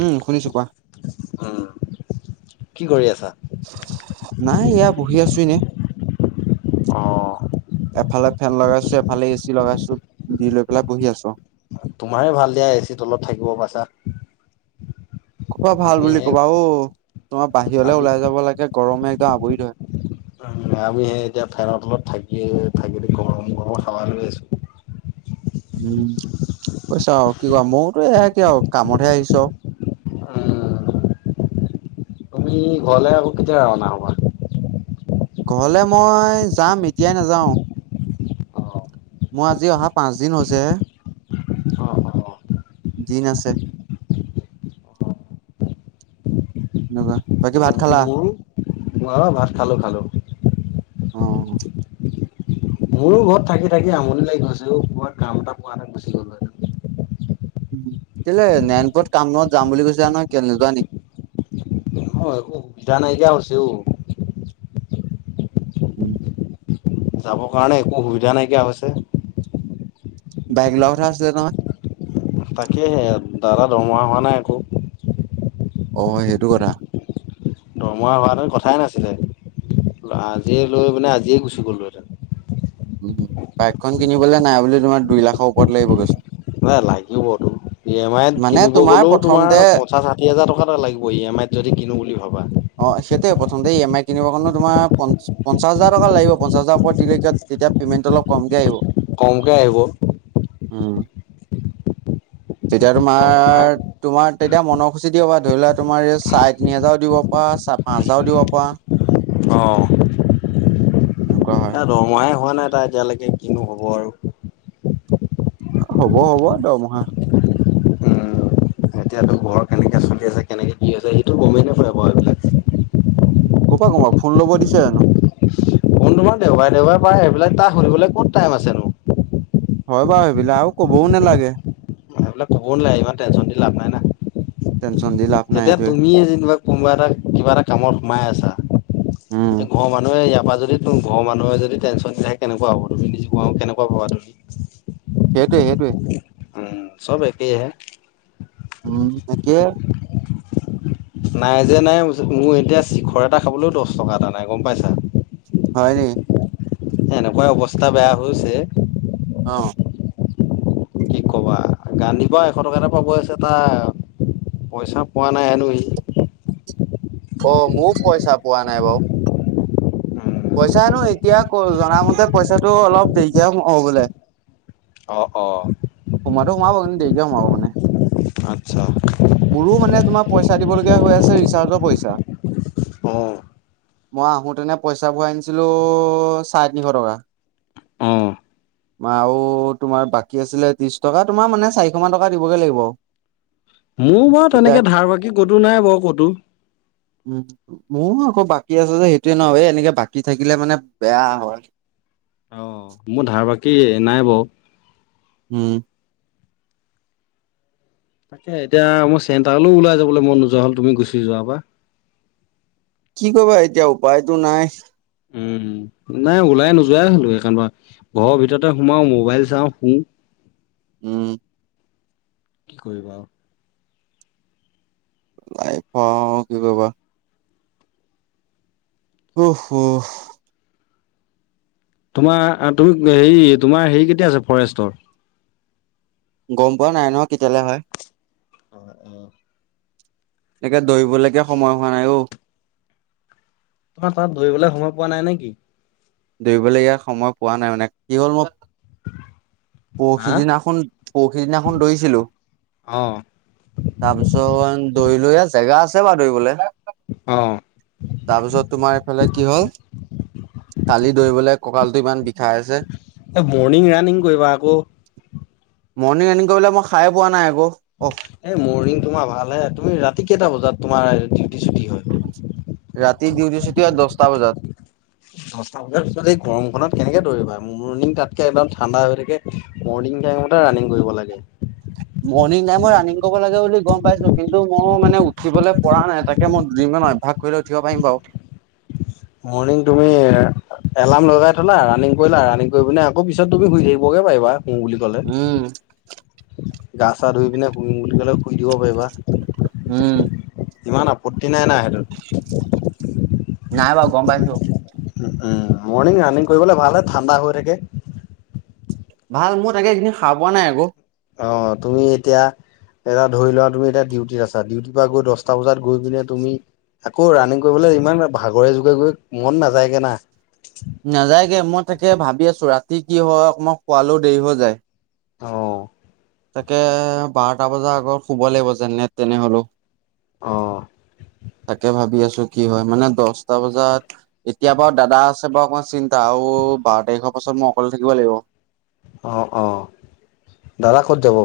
উম শুনিছোঁ কোৱা। উম, কি কৰি আছা? নাই এয়া বহি আছো এনে। অ'। এফালে ফেন লগাইছো এফালে এ চি লগাইছো দি লৈ পেলাই বহি আছো। তোমাৰ ভাল দিয়া এচিৰ তলত থাকিব পাইছা। কৰবা ভাল বুলি আমিহে কবা ঔ, তোমাৰ বাহিৰলে আমি ওলাই যাব লাগে গৰমে একদম আৱৰি ধয়ে। উম, আমি সেই এতিয়া ফেনৰ তলত থাকি থাকি গৰম গৰমত হাৱা লৈ আছো। উম, কৈছা আৰু কি কবা ময়তো এ কি আৰু কামতহে আহিছো আও। উম, তুমি ঘৰলে আকৌ কেতিয়া ৰাওনা হবা? ঘৰলে মই যাম এতিয়াই নাযাওঁ। অ', অ'। মোৰ আজি অহা পাঁচদিন হৈছেহে। দিন আছে। এনেকুৱা, বাকী ভাত খালা? মোৰো অ', ভাত খালো খালো। অ'। মোৰো ঘৰত থাকি থাকি আমনি লাগি গৈছে অ', কাৰবাত কাম এটা পোৱা এ গুচি গলো হেঁতেন। কেলৈ নায়ণপুৰত কামত যাম বুলি কৈছিলা নহয়, কেলৈ নোযোৱা নি? অ', একো সুবিধা নাইকিয়া হৈছে অ'। [unintelligible] যাবৰ কাৰণে একো সুবিধা নাইকিয়া হৈছে। বাইক লোৱা কথা আছিলে নহয়। তাকেহে, দাদা ধৰমহা হোৱা নাই আকৌ। অ', সেইটো কথা। দৰমহা হোৱা হেতেন কথাই নাছিলে। লা আজিয়ে লৈ মানে আজিয়ে গুচি গ'লোহেতেন। উম, বাইকখন কিনিবলৈ নাই বুলি তোমাৰ দুই লাখৰ ওপৰত লাগিবগে চো এ লাগিবতো ই এম আইত মানে কিনিব তোমাৰ গ'লেও প্ৰথমতে তোাৰ পঞ্চাশ ষাঠি হাজাৰ টকা এটা লাগিব ই এম আইত যদি কিনো বুলি ভাবা। অ', সেইটোৱে প্ৰথমতে ই এম আই কিনিব কাৰণে তোমাৰ পঞ্চ পঞ্চাছ হাজাৰ টকা লাগিব, পঞ্চাছ হাজাৰ ওপৰত দিলে এতিয়া তেতিয়া পে'মেণ্টো অলপ কমকৈ আহিব। কমকৈ আহিব। উম। [unintelligible] তেতিয়া দৰমহাই তোমাৰ তোমাৰ তেতিয়া মনৰসুচী দ হবা ধৰি লোৱা তোমাৰ এই চাৰে তিনি হাজাৰো দিব পোৱা চা পাঁচ হাজাৰো দিব পৰা। অ'। এনেকুৱা হয়। তাৰ দৰমহাই হোৱা নাই তাই এতিয়ালৈকে কিনো হ'ব আৰু। হ'ব হ'ব দৰমহা। এতিয়াতো ঘৰ কেনেকে চলি আছে কেনেকে কি হৈছে সেইটো গমেই নাপায় বাৰু বাৰু এইবিলাক। কপা গম পাব, ফোন ল'ব দিছে জানোঁ? কোনোবা দেওাৰে দেওাৰে পাই এইবিলাক তাৰ শুনলৈ ক'ত টাইম আছেনো। হয় বাৰু সেইবিলাক আৰু কবও নালাগে। এইবিলাক কব নালাগে ইমান টেনশ্যন দি লাভ নাই না। টেনচন দি লাভ নাই এতিয়া সেইটোৱে। তুমিয়ে যেনিবা কোনোবা এটা কিবা এটা কামত সোমাই আছা। উম। ঘৰ মানুহে ইয়াব তো যদি ঘৰৰ মানুহে যদি টেনশ্যন দি থাকে কেনেকুৱা হব তুমি নিজে কেনেকুৱা পাবা তুমি? সেইটোৱে সেইটোৱে। উম, চব একেইহে। উম, তাকে নাই যে নাই মোৰ এতিয়া চিখৰ এটা খাবলৈও দহ টকা এটা নাই গম পাইছা? হয় নি? এনেকুৱাই অৱস্থা বেয়া হৈছে। অহ। কি কবা, গান দিবা এশ টকা এটা পাব আছে তাৰ। পইচা পোৱা নাই হেনো সি। অহ, মইয়ো পইচা পোৱা নাই বাৰু। পইচানো এতিয়া ক'ত, জামতে পইচাটো অলপ দেৰিকেহে সোমাব বোলে। অহ', অহ'। সোমাবাতো সোমাব কিন্তু দেৰিকে সোমাব মানে। আচ্ছা মোৰো মানে তোমাৰ পইচা দিবলগীয়া হৈ আছে ৰিচাৰ্জৰ পইচা। অ মই আহোঁতেনে পইচা ভৰাই আনিছিলোঁ চাৰে তিনিশ টকা। অহ। আৰু তোমাৰ বাকী আছিলে ত্ৰিশ টকা তোমাৰ মানে চাৰিশ মান টকা দিবগে লাগিব। মোৰ বাৰু এতিয়া তেনেকে ধাৰ বাকী কতো নাই বাৰু কতো। উম, মোৰ আকৌ বাকী আছে যে সেইটোৱে ন' এই এনেকে বাকী থাকিলে মানে বেয়া হয়। কি নাই বাৰু। উম। তাকে এতিয়া মোৰ চেণ্টাৰলৈ ওলাই যাবলৈ মন নোযোৱা হ'ল তুমি গুচি যোৱাৰ পৰা। কি কৰিবা এতিয়া উপায়তো নাই। উম। নাই ওলাই নোযোৱাই হ'লো এইকাৰণৰপা ঘৰৰ ভিতৰতে সোমাও মোবাইল চাওঁ শুওঁ। উম। কি কৰিবা আৰু। লাই পাওঁ কি কৰিবা। উফ, উফ। তোমাৰ তুমি হেৰি, তোমাৰ হেৰি কেতিয়া আছে ফৰেষ্টৰ। গম পোৱা নাই নহয় কেতিয়ালৈ হয়। অহ', অহ'। সেইকাৰণে দৌৰিবলৈকে সময় হোৱা নাই অহ। তোমাৰ তাত দৌৰিবলৈ সময় পোৱা নাই নেকি? দৌৰিবলৈকে সময় পোৱা নাই মানে, কি হ'ল মই হা পৰশিদিনাখন, পৰশিদিনাখন দৈছিলোঁ। অ', তাৰপিছত দৌৰিলোহে জেগা আছে বাাৰু দৌৰিবলে। অ', তাৰপিছত তোমাৰ এইফালে কি হ'ল। কালি দৌৰিবলে কঁকাল এই মৰ্ণিং ৰাণিং কৰিবা আকৌ। মৰ্ণিং ৰানিং কৰিবলে মই শাৰে এ পোৱা নাই আকৌ। অ এ মৰ্ণিং তোমাৰ ভাল হে, তুমি ৰাতি কেইটা বজাত তোমাৰ কি ছুটি হয়। ৰাতি ডিউটি ছুটি হয় দহটা বজাত। দহটা বজাৰ পিছত এই গৰমখনত কেনেকে দৌৰিবা, মৰ্ণিং তাতকে একদম ঠাণ্ডা হৈ থাকে মৰ্ণিং টামতে ৰাণিং কৰিব লাগে। মৰ্ণিং নাই মই ৰাণং কৰিব লাগে বুলি গম পাইছোঁ, কিন্তু মই মানে উঠিবলৈ পৰা নাই, তাকে মই দুদিনমান অভ্যাস কৰিলে উঠিব পাৰিম বাৰু। মৰ্ণিং তুমি এলাৰ্ম লগাই থলা, ৰানিং কৰিলা ৰানিং কৰি পিনে আকৌ পিছত তুমি শুই থাকিবগে পাৰিবা। শুম বুলি ক'লে, উম গা-চা ধুই পিনে শুই বুলি সোনকালে শুই দিব পাৰিবা। উম ইমান আপত্তি নাই না সেইটোত। নাই বাৰু গম পাইছোঁ। উম, মৰ্ণিং ৰাণিং কৰিবলে ভালহে ঠাণ্ডা হৈ থাকে। ভাল মই তাকে এইকেদিন শাৰ পোৱা নাই আকৌ। অ', তুমি এতিয়া এটা ধৰি লোৱা তুমি এতিয়া ডিউটিত আছা ডিউটিৰ পৰা গৈ দছটা বজাত গৈ পিনে তুমি আকৌ ৰানিং কৰিবলৈ ইমান ভাগৰে জোগৰে গৈ মন নাযায়গে না নাযায়গে মই তাকে ভাবি আছো ৰাতি কি হয় অক মই খোৱালেও দেৰি হৈ যায় অ', তাকে বাৰটা বজাৰ আগত শুব লাগিব যেনে তেনে হলেও আহ তাকে ভাবি আছো কি হয় মানে দছটা বজাত এতিয়া বাৰু দাদা আছে বাৰু অকমান চিন্তা আৰু ওবাৰ তাৰিখৰ পাছত মই অকলে থাকিব লাগিব। অ', দাদা ক'ত যাব?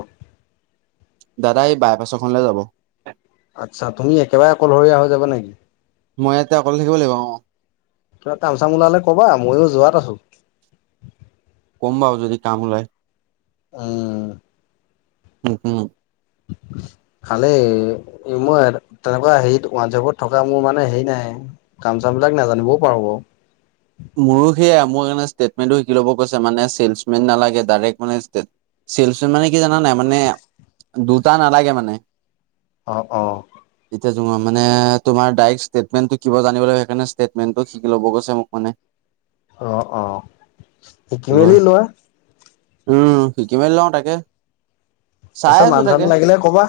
দাদা এই বাইপাছখনলে যাব। আচ্ছা তুমি একেবাৰে অকলশৰীয়া হৈ যাবা নেকি? মই ইয়াতে অকলে থাকিব লাগিব অ বা কামচাম ওলালে কবা মইও যোৱাত আছো কম বাও যদি কাম ওলাই উম্ উম হম [unintelligible] খালি মই তেনেকুৱা হেৰিত হোৱাটছপত থকা মোৰ মানে হেৰি নাই কাম বিলাক নাজানিবও পাৰো বাও মোৰো সেয়াাই মোক এনে ষ্টেটমেনটো শিকি ল'ব কৈছে মানে চলচমেন নালাগে ডাইৰেক্ট মানে চিলচ মানে কি জানা নাই মানে দুটা নালাগে মানে অহ, অহ য়া মানে তোমাৰ ডৰেক্ট ষ্টেটমেটো কিব জানিব ল সেইকাৰে ষ্টেটমেন্টো শিকি ল'ব গৈ মোকানে অ', অ', মেলি লোৱা উম শিকি মেলি লওঁ তাকে চাই পিছত আছো মান চান তাকে লাগিলে কবা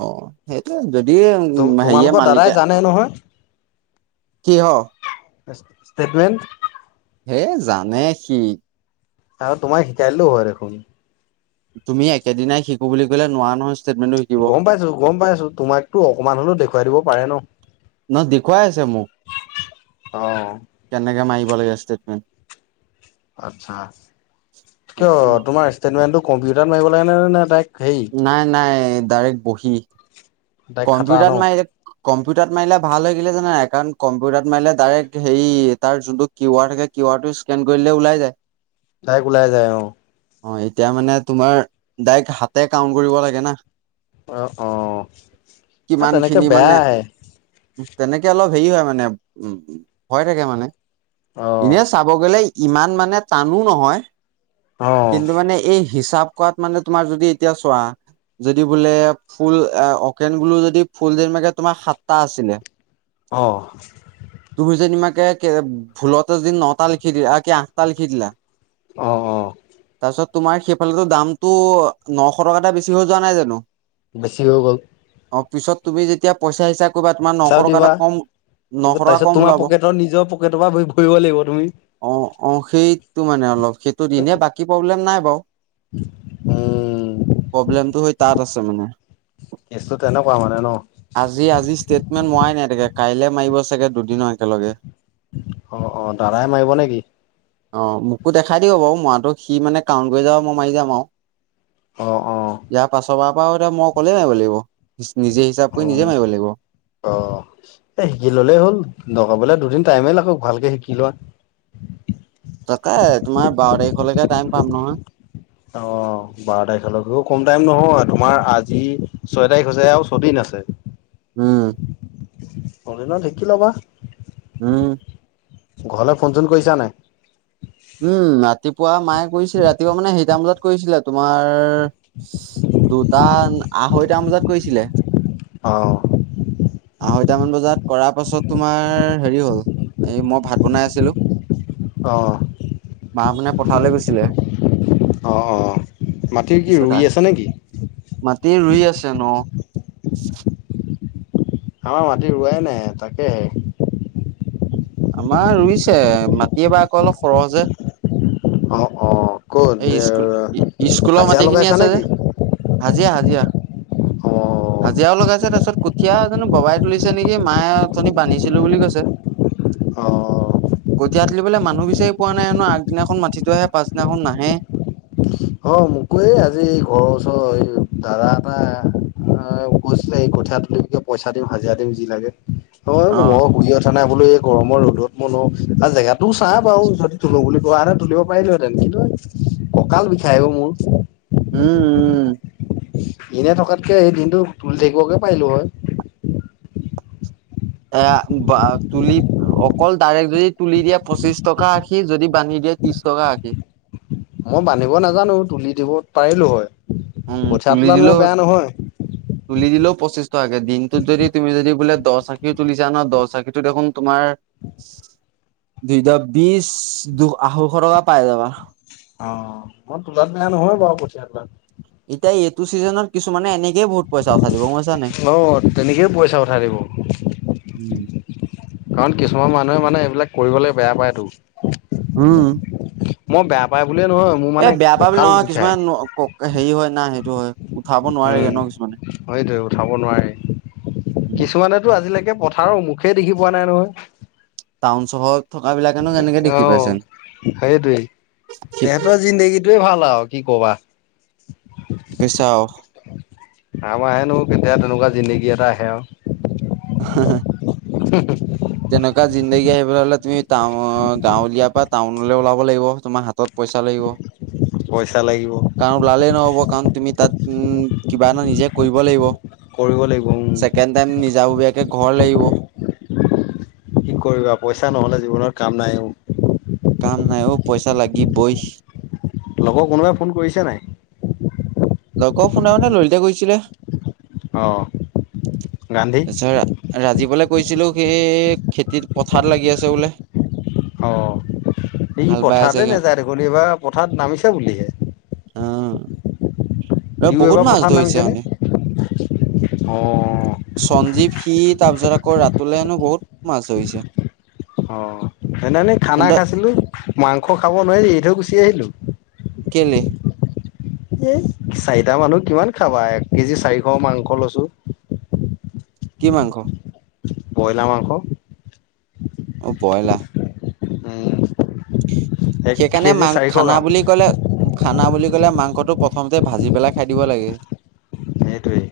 আহ সেই দ উ হে তোমালোকৰ দাদাই মালিকে জানে নহয় কিহ? ষ্টেটমেণ্ট হে জানে সি আৰু তোমাক শিকাইলেও হয় দেখোন তুমি একেদিনাই শিকো বুলি কলে নোৱা নহয় ষ্টেটমেণ্টটো শিকিব। গম পাইছো গম পাইছো তোমাকতো অকমান হলেও দেখুৱাই দিব পাৰে ন? নহ দেখুৱাই আছে মোক অ কেনেকে মাৰিব লাগে ষ্টেটমেণ্ট আচ্ছা কিয় তোমাৰ ষ্টেটমেন্টটো কম্পিউটাৰত মাৰিব লাগেনে ন নে তাইক নাই নাই ডাইৰেক্ট বহি ডাইৰেক্ট খাতা ন কম্পিউটাৰত মাৰিলে কম্পিউটাৰ মাৰিলে ভাল হৈ গে জান কাৰণ কম্পিউটাৰত মাৰিলে ডাইৰেক্ট হেৰি তাৰ যোনটো কিউ আৰ থাকে কিউ আৰটো স্কেন কৰিলে ওলাই যায় চাই ওলাই যায় অ', অ', এতিয়া মানে তোমাৰ ডাইৰেক্ট হাতে কাউণ্ট কৰিব লাগে না অ', অ', এ কিমান তেনেকে খিনি বেয়া মানে আহে তেনেকে অলপ হেৰি হয় মানে উ ভয় থাকে মানে অ এনেই চাব গলে ইমান মানে টানো নহয় অ', কিন্তু মানে এই হিচাপ কৰাাত মানে তোমাৰ যদি এতিয়া চোৱা যদি বোলে ফুল এ ন গ যদি ফুল মে তোমাৰ সাতটা আছিলে অ', কে ভুলত এ যিন নটা লি খিদিলা কি আঠটাাল লিখিদিলা অহ অহ তাৰ পিছত তোমাৰ সেইফালে দামতটো নশ টকা এটা বেছি হৈ যোৱা নাই জানো? বেছি হৈ গ'ল অ পিছত তুমি যেতিয়া পইচা হিচাপ ক কৰিবা তোমাৰ নশ টকা এটা কম নশ তাৰ টকা পিছত কম তোমাৰ ওলাব পকেটৰ নিজৰ পকেটৰ পৰা ভৰিব লাগিব তুমি অ অ সেইটো মানে অলপ সেইটো দিনে বাকী প্ৰব্লেম নাই উম, প্ৰব্লেমটো হৈ তাত আছে মানে কেচটো তেনেকুৱা মানে ন আজি আজি ষ্টেটমেন্ট মোৱাই নাই তোকে কাইলে মাৰিব চাগে দুদিনৰ একেলগে অ অ দাৰাই মাৰিব নেকি অ মোকো দেখাই দিব বাৰু মইটো সি মানে কাউণ্ট কৰি যাব মই মাৰি যাম আৰু অ', অ', ইয়াৰ পাছৰ পৰা পৰা এতিয়া মই ক'লে নাই বোলে নিজে হিচাপ কৰি নিজে মাৰিব লাগিব এ শিকি ললেই হ'ল লগাবলে দুদিন টাইমেই লাগক ভালকে শিকি লোৱা তাকে তোমাৰ বাৰ তাৰিখলৈকে টাইম পাম নহয় অ বাৰ তাৰিখলৈক কম টাইম নহয় তোমাৰ আজি ছয় তাৰিখ হৈছে আৰু ছদিন আছে ছে উম অদিন ঢেক ল'বা উম ঘৰলৈ ফোন চোন কৰিছা নাই উম কৈছিলা তোমাৰ দুট আঢ়ৈটাম বজাত কৰিছিলে অঁ আঢ়ৈটামান বজাত কৰাৰ পাছত তোমাৰ হেৰি হ'ল এই মই ভাত বনাই আছিলোঁ অ মা মানে পথাৰলৈ গৈছিলে অঁ অঁ মাটিৰ কি ৰুই আছে নেকি তে ৰুই আছে ন আমাৰ মাটি ৰুৱাই নাই তাকে আমাৰ ৰুইছে মাটয়ে বা আকৌ অলপ সৰহ যে অ অ ক'ত এই স্কুল স্কুলৰ হাজিৰা মাটি খিনি লগাইছা আছে নেকি? যে হাজিৰা হাজিৰা অ', হাজিৰাও লগাইছে তাৰপিছত কঠিয় জানো ববাই তুলিছে নেকি মায়ে অথনি বান্ধিছিলো বুলি কৈছে অ কঠীয়া তুলিবলৈ মানুহ বিচাৰি পোৱা নাই হেনো আগদিনাখন মাতি থৈ আহে পাছদিনাখন নাহে অ মোককো এই আজি এই ঘৰৰ ওচৰৰ এই দাদা এটা কৈছিলে এই কঠীয়া তুলিমকে পইচা দিম হাজিৰা দিম যি লাগে অ মই শুইয়ে উঠা নাই গৰমৰ ৰ'দত মইনো আৰু জেগাতটোও ছা বাৰু যদি তোলো বুলি কোৱাে তুলিব পাৰিলোহেতেন কিন্তু কঁকাল বিষায় ও মোৰ উম উম এনে থকাতকে দিনটো তুলি থাকিবকে পাৰিলো হয় এ তুলি অকল ডাইৰেক্ট যদি তুলি দিয়ে পঁচিশ টকা আশি যদি বান্ধি ত্ৰিশটকা আশি মই বান্ধিব নাজানো তুলি দিব পাৰিলো হয় উম কঠীয়া তুলি তোলাত মই দিলোঁ বেয়া নহয়। তুলি দিলেও পঁচিশ টকাকে দিনটোত যদি তুমি যদি বোলে দহ চাখি তুলিছা ন দহ চাখিটো দেখোন তোমাৰ দুইটা বিশ দু আঢ়ৈশ টকা পাই যাবা অ মই তোলাত বেয়া নহয় বাৰু কঠিয়া বিলাক এতিয়া এইটো চিজনত কিছুমানে এনে অ তেনেকেই পইচা পঠাই দিব উম কাৰণ কিছুমান মানুহে মানে এইবিলাক কৰিব লাগে বেয়া পায়তো উম, মই বেয়া পাই বুলিয়ে নহয় মোৰ এ মানে বেয়া পাবি কঁকাল নহয় বিষায় কিছুমান হেৰি হয় না সেইটো হয় উঠাব নোৱাৰি উম ন কিছুমানে সেইটোৱে উঠাব নোৱাৰি। কিছুমানেতো আজিলৈকে পথাৰৰ মুখেই দেখি পোৱা নাই নহয় টাউন চহৰত থকা বিলাকেনো কেনেকে দেখি পাইছে অ', সেইটোৱে তেখেতৰ জিন্দেগীটোৱে ভাল আৰু কি কবা চাও আমাৰ হেনো কেতিয়া তেনেকুৱা জিন্দেগী এটা আহে আৰু [unintelligible] জিন্দগী আহিব হলে তুমি টাউন গাঁৱলীয়াৰ পৰা টাউনলৈ ওলাব লাগিব তোমাৰ হাতত পইচা লাগিব পইচা লাগিব কাৰণ ওলালেই নহ'ব কাৰণ তুমি তাত উম, কিবা এটা নিজে কৰিব লাগিব কৰিব লাগিব উম, যাব ঘৰ লাগিব কি কৰিবা পইচা নহলে জীৱনৰ কাম নাই কাম নাই অ পইচা লাগিবই লগৰ কোনোবাই ফোন কৰিছে নাই লগৰ শুনা মানে লৰিতে কৰিছিলে অ গান্ধী ৰাজীৱলৈ কৈছিলো সেই খেতিত পথাৰত লাগি আছে বোলে অ', এই হাল বাই আছে পথাৰতে সিহঁত নাযায় দেখোন এইবাৰ পথাৰত নামিছে বুলিহে এ সিও বহুত এইবাৰ মাছ পথাৰত ধৰিছে নামিছেনে? মানে অ', সঞ্জীৱ সি তাৰপিছত আকৌ ৰাতুললে হেনো বহুত মাছ ধৰি হৈছে অ ', সনেনেই খানা খাইছিলো মাংস খাব নোৱাৰি এই থৈ গুচি আহিলো কেলে? এ চাৰিটা মানুহ কিমান খাবা এক কেজি চাৰিশ মাংস লৈছো কি মাংস? বয়লাৰ মাংস অ বইলা উম, এক সেইকাৰণে কেজি চাৰিশ গ্ৰাম বুলি খানা বুলি কলে মাংসটো প্ৰথমতে ভাজি পেলাই খাই দিব লাগে নেইটোৱেই